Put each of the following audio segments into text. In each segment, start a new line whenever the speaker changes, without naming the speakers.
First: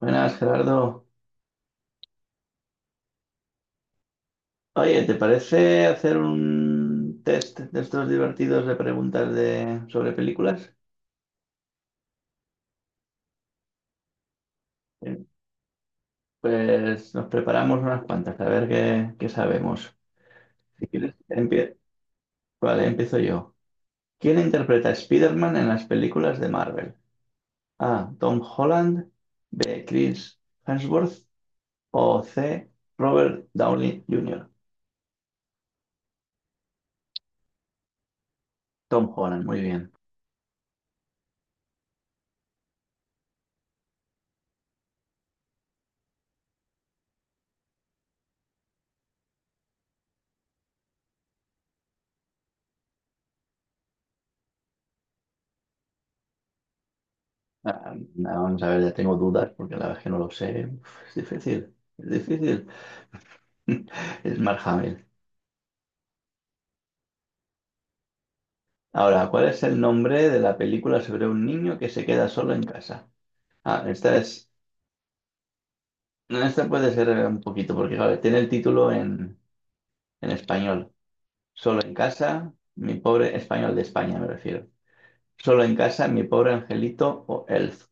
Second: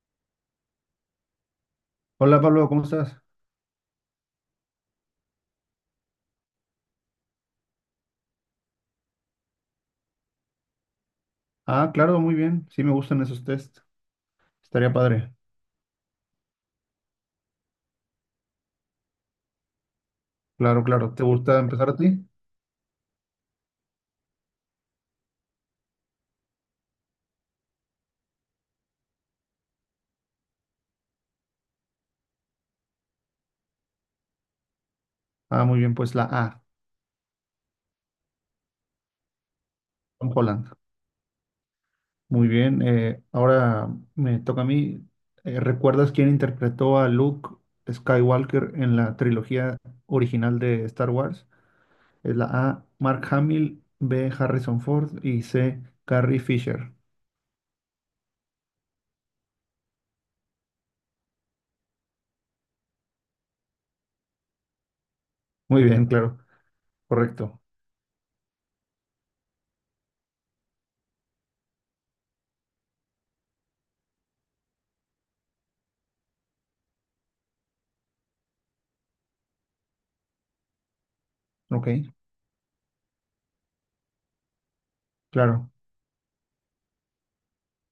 Buenas, Gerardo.
Hola Pablo, ¿cómo estás?
Oye, ¿te parece hacer un test de estos divertidos de preguntas sobre películas?
Ah, claro, muy bien. Sí, me gustan esos test. Estaría
Eh,
padre.
Pues nos preparamos unas cuantas, a ver qué sabemos.
Claro,
Si
claro.
quieres,
¿Te gusta
empie-
empezar a ti?
Vale, empiezo yo. ¿Quién interpreta a Spider-Man en las películas de Marvel? A. Tom Holland, B. Chris Hemsworth o C. Robert Downey Jr.
Ah, muy bien, pues la A,
Tom Holland, muy bien.
Tom Holland. Muy bien. Ahora me toca a mí. ¿Recuerdas quién interpretó a Luke Skywalker en la trilogía original de Star Wars? Es la A, Mark Hamill, B, Harrison Ford y C, Carrie Fisher.
Nada, vamos a ver, ya tengo dudas porque la verdad es que no lo sé. Uf, es difícil, es difícil. Es Mark.
Muy bien, claro. Correcto.
Ahora, ¿cuál es el nombre de la película sobre un niño que se queda solo en casa? Ah, esta es. No, Esta puede ser un poquito, porque claro, tiene el título en español. Solo
Ok,
en casa, mi pobre español de España, me refiero. Solo
claro.
en casa, mi pobre angelito o Elf.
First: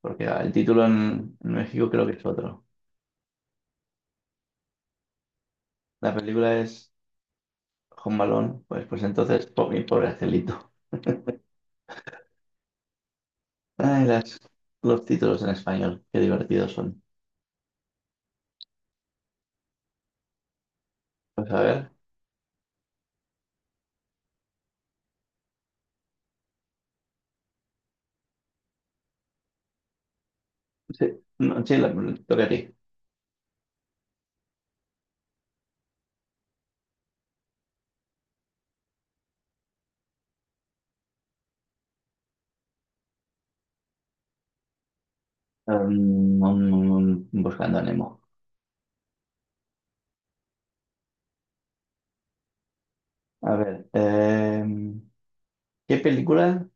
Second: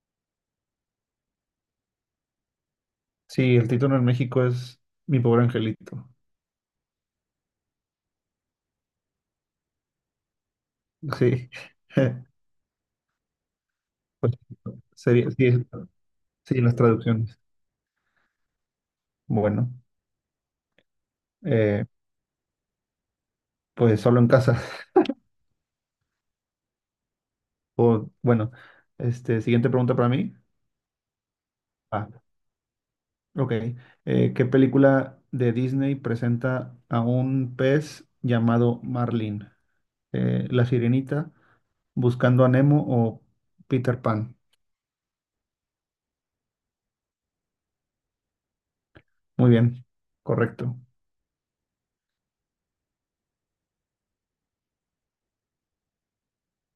Porque el título en México creo que es otro.
Sí, el título en México es Mi pobre angelito.
La película es Home Alone, pues entonces, mi pobre angelito.
Sí.
Ay,
Pues,
los
sería,
títulos
sí,
en español, qué
sí,
divertidos
las
son.
traducciones. Bueno,
Pues a
eh,
ver.
pues solo en casa. O, bueno, este, siguiente pregunta para mí.
Sí, no, sí,
Ah,
te toca a ti.
ok. ¿Qué película de Disney presenta a un pez llamado Marlin? ¿La Sirenita, Buscando a Nemo o Peter Pan?
Um, um, buscando a Nemo.
Muy bien, correcto.
A ver, ¿qué película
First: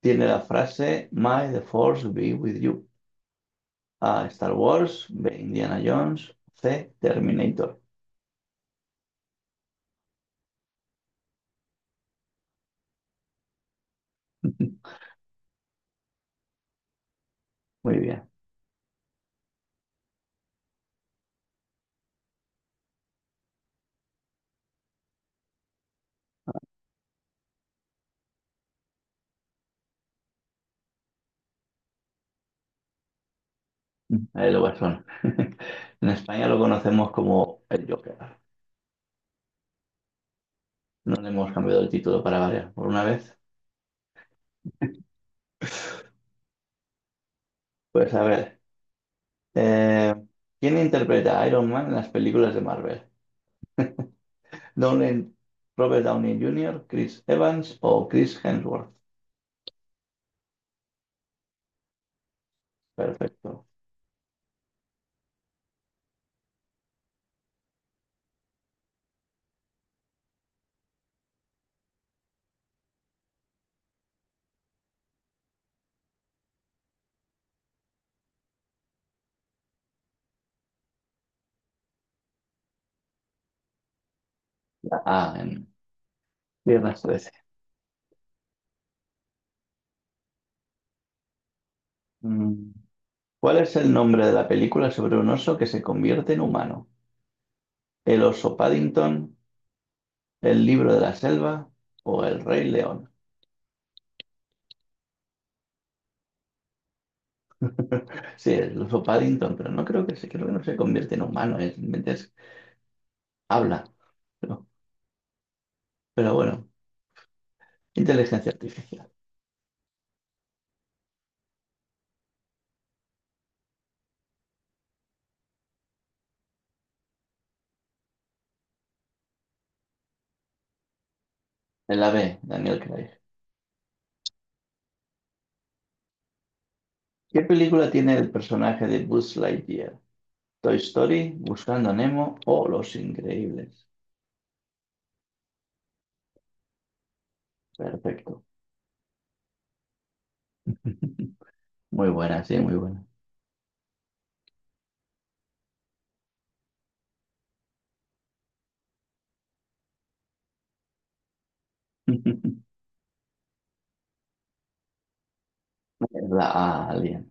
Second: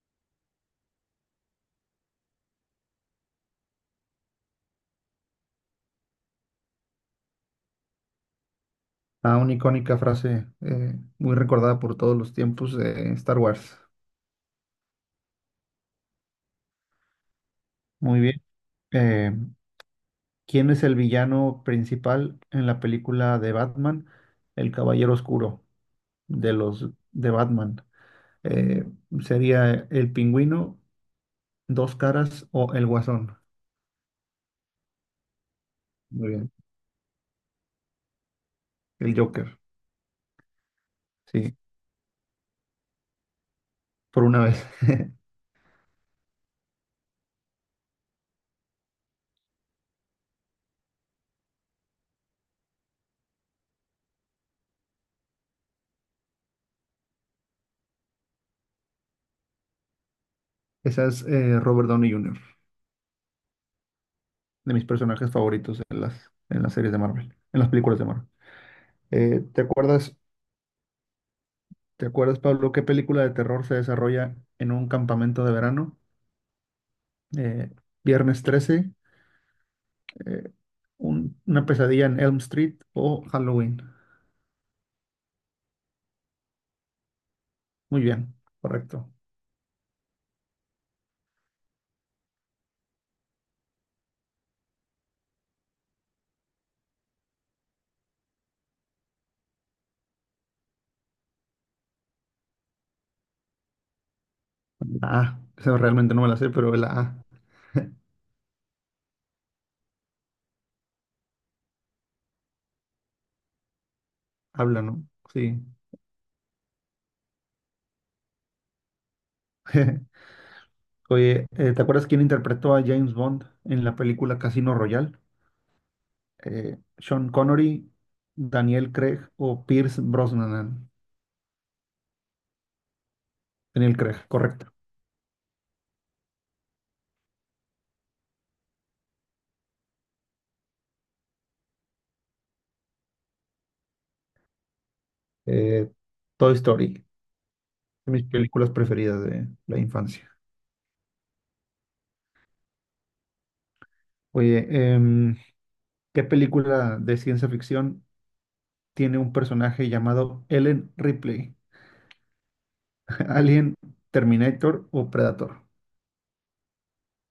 tiene la frase May the Force be with you? A. Star Wars, B. Indiana Jones, C. Terminator.
Ah, una icónica frase muy recordada por todos los tiempos de Star Wars.
Muy
Muy
bien.
bien. eh, ¿Quién es el villano principal en la película de Batman? El Caballero Oscuro de los de Batman. Eh, Sería el Pingüino, Dos Caras o el Guasón.
Ahí lo guasón. En
Muy
España
bien.
lo conocemos como el Joker.
El Joker.
No le hemos
Sí,
cambiado el título para variar por una vez.
por una vez.
Pues a ver, eh, ¿quién interpreta a Iron Man en las películas de Marvel? Downey, Robert Downey Jr., Chris Evans o Chris Hemsworth.
Esa es Robert Downey Jr.,
Perfecto.
de mis personajes favoritos en las series de Marvel, en las películas de Marvel. Eh, ¿te acuerdas, te acuerdas, Pablo, qué película de terror se desarrolla en un campamento de verano? Eh, Viernes 13, eh, una pesadilla en Elm Street o Halloween.
Ah, en Viernes 13.
Muy bien, correcto.
Mm. ¿Cuál es el nombre de la película sobre un oso que se convierte en humano? ¿El oso Paddington, el libro de la selva o el Rey León?
La A. Esa realmente no me la sé, pero la A
Sí, el oso Paddington, pero no creo que se, creo que no se convierte en humano, es, simplemente es- habla. Pero,
habla, ¿no? Sí.
pero bueno, inteligencia artificial.
Oye, ¿te acuerdas quién interpretó a James Bond en la película Casino Royale? Sean Connery, Daniel Craig o Pierce Brosnan.
En la B, Daniel Craig.
Daniel Craig, correcto.
¿Qué película tiene el personaje de Buzz Lightyear? Toy Story, Buscando a Nemo o Los Increíbles.
Eh, Toy Story, de mis
Perfecto.
películas preferidas de la infancia.
Muy buena, sí, muy buena.
Oye, em, ¿qué película de ciencia ficción tiene un personaje llamado Ellen Ripley, Alien, Terminator o Predator?
La Alien.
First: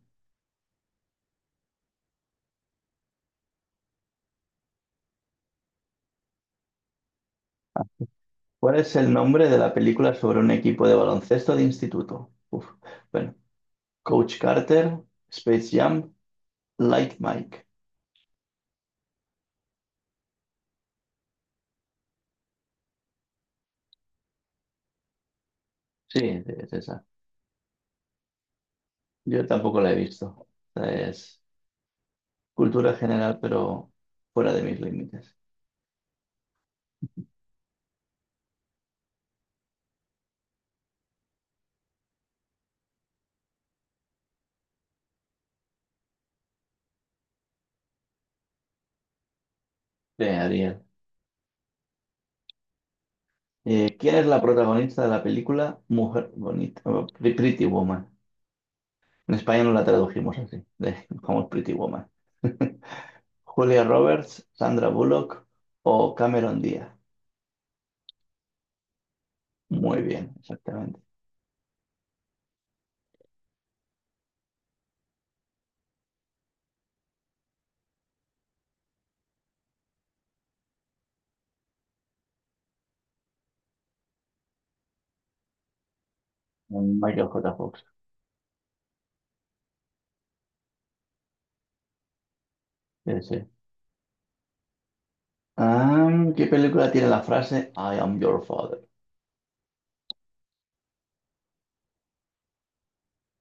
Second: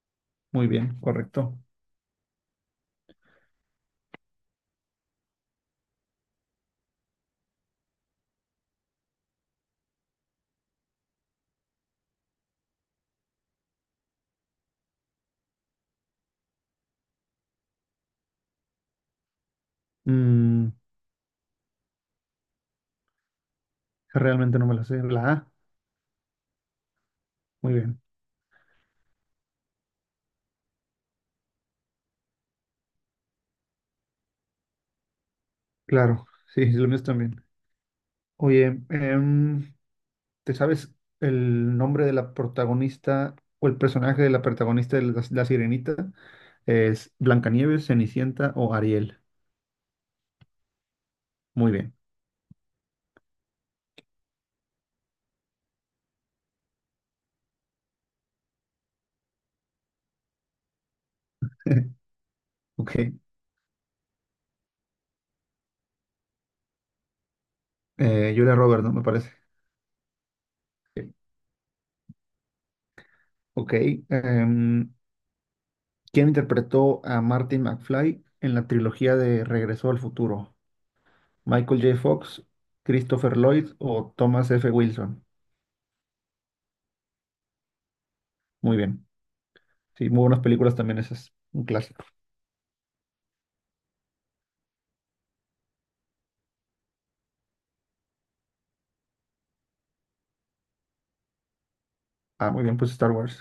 Muy bien, correcto.
¿Cuál es el nombre de la película sobre un equipo de baloncesto de instituto? Uf. Bueno, Coach Carter, Space Jam, Like Mike.
Mm, realmente no me la sé. La A,
Sí, sí, es esa.
muy bien.
Yo tampoco la he visto. Esta es cultura general, pero fuera de mis límites.
Claro, sí, sí, lo mío también. Oye, ¿te sabes el nombre de la protagonista o el personaje de la protagonista de La Sirenita? ¿Es Blancanieves, Cenicienta o Ariel?
Bien, Ariel.
Muy bien.
¿Quién es la protagonista de la película Mujer Bonita? Oh, Pretty Woman. En España no la tradujimos así, como Pretty Woman.
Ok.
Julia Roberts, Sandra Bullock o Cameron Díaz.
Julia Roberts, ¿no? Me parece.
Muy bien, exactamente.
Ok. Ok, em, ¿quién interpretó a Martin McFly en la trilogía de Regreso al Futuro? ¿Michael J. Fox, Christopher Lloyd o Thomas F. Wilson?
Michael J. Fox.
Muy bien. Sí, muy buenas películas también esas. Un clásico.
Sí, sí. ¿Qué película tiene la frase I am your father?
Ah, muy bien, pues Star Wars.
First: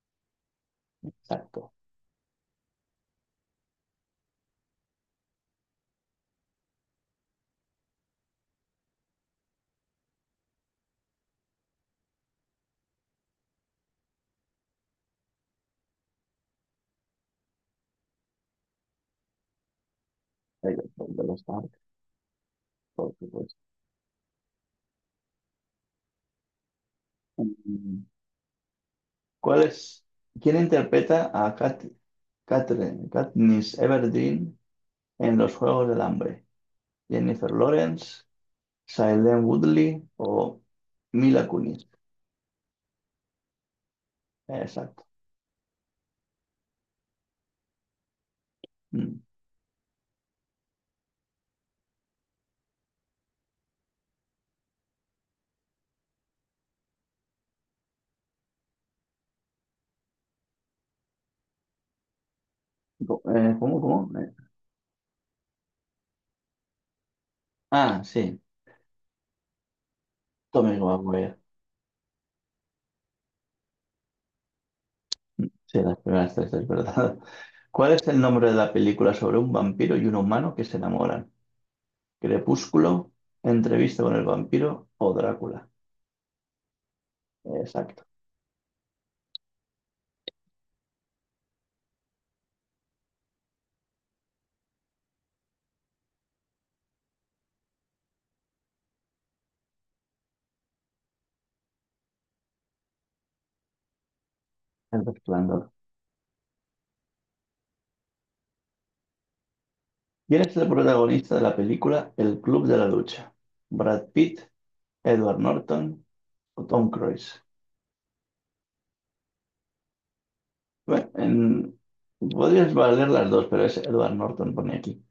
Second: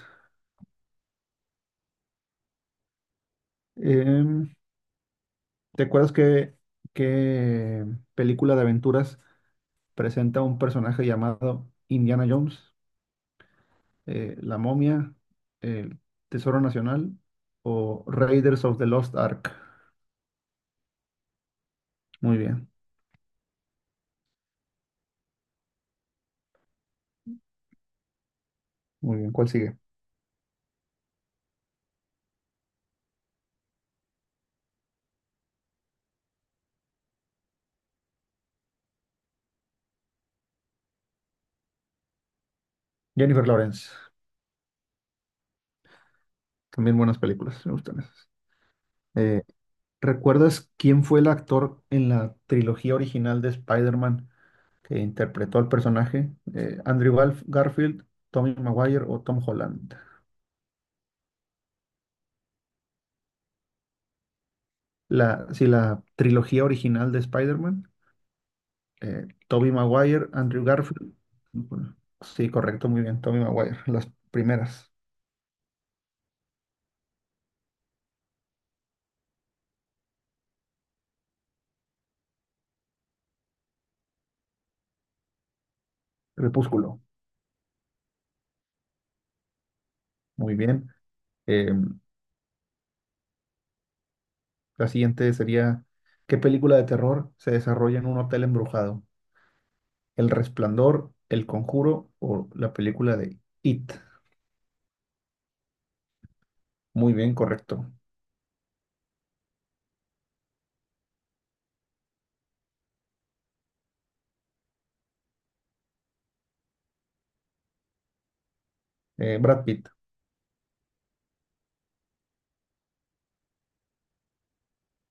Exacto.
Em, ¿Te acuerdas que qué película de aventuras presenta un personaje llamado Indiana Jones? ¿La momia, el Tesoro Nacional o Raiders of the Lost Ark?
De los Stark,
Muy bien,
por supuesto. Mm,
muy bien. ¿Cuál
¿cuál
sigue?
es? ¿Quién interpreta a Katniss Everdeen en Los Juegos del Hambre? ¿Jennifer Lawrence, Shailene Woodley o Mila Kunis?
Jennifer Lawrence.
Exacto.
También buenas películas, me gustan esas.
Mm.
Eh, ¿Recuerdas quién fue el actor en la trilogía original de Spider-Man que interpretó al personaje? ¿Andrew Garfield, Tommy Maguire o Tom Holland?
¿Cómo, cómo?
La, sí, la trilogía original de Spider-Man,
Ah, sí,
Tobey Maguire, Andrew
Tommy
Garfield.
Maguire.
Bueno, sí, correcto, muy bien, Tommy Maguire, las primeras.
Sí, las primeras tres, es verdad. ¿Cuál es el nombre de la película sobre un vampiro y un humano que se enamoran? ¿Crepúsculo, Entrevista con el vampiro o Drácula?
Crepúsculo,
Exacto.
muy bien. Eh, la siguiente sería, ¿qué película de terror se desarrolla en un hotel embrujado? El Resplandor, El Conjuro o la película de It.
El Resplandor.
Muy bien, correcto.
¿Quién es el protagonista de la película El Club de la Lucha? ¿Brad Pitt, Edward Norton o Tom Cruise?
Brad Pitt.
Bueno, podrías valer las dos, pero es Edward Norton, pone aquí.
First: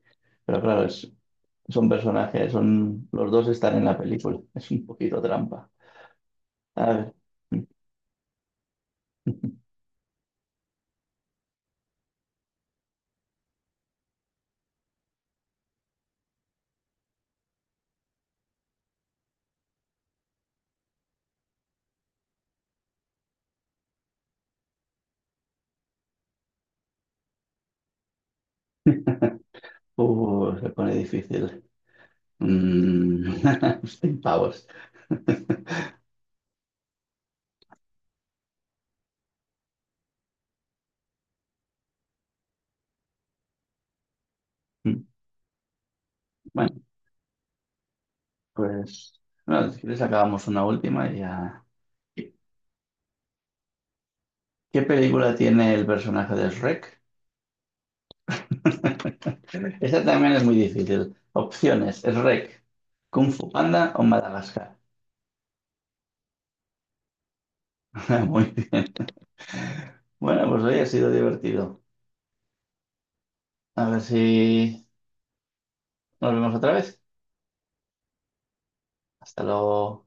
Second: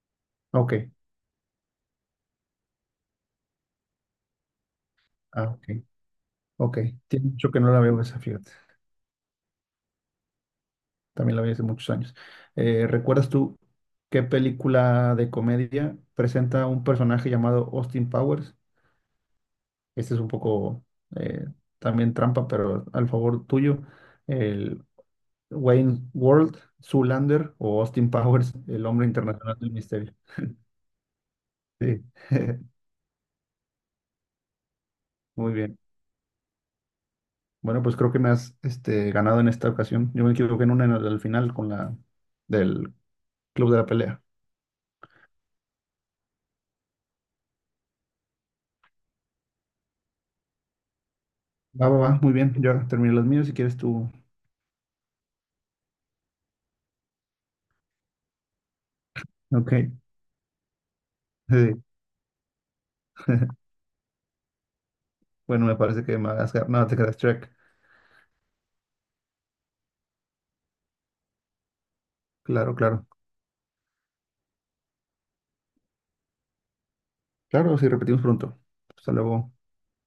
Pero claro,
Ok.
es son personajes, los dos están en la película. Es un poquito
Ah, ok.
trampa.
Ok.
A ver,
Tiene mucho que no la veo esa, fíjate. También la vi hace muchos años. ¿Recuerdas tú qué película de comedia presenta un personaje llamado Austin Powers? Este es un poco eh, también trampa, pero al favor tuyo. El Wayne World, Zoolander o Austin Powers, el hombre internacional del misterio.
se pone difícil.
Sí.
Mm. 100 pavos.
Muy bien. Bueno, pues creo que me has este, ganado en esta ocasión. Yo me equivoqué en una en al final con la del club de la pelea.
Bueno, pues bueno, si quieres acabamos una última y ya.
Va, va, va, muy bien. Yo ahora terminé los míos si quieres tú.
¿Qué película tiene el personaje de Shrek?
Ok.
Esa también es muy difícil.
Sí.
Opciones, Shrek, Kung Fu Panda o Madagascar.
Bueno, me parece que me has ganado. No, te quedas track.
Muy bien. Bueno, pues hoy ha sido divertido.
Claro, claro.
A ver si nos vemos otra vez.
Claro, sí, repetimos pronto. Hasta
Hasta
luego.
luego.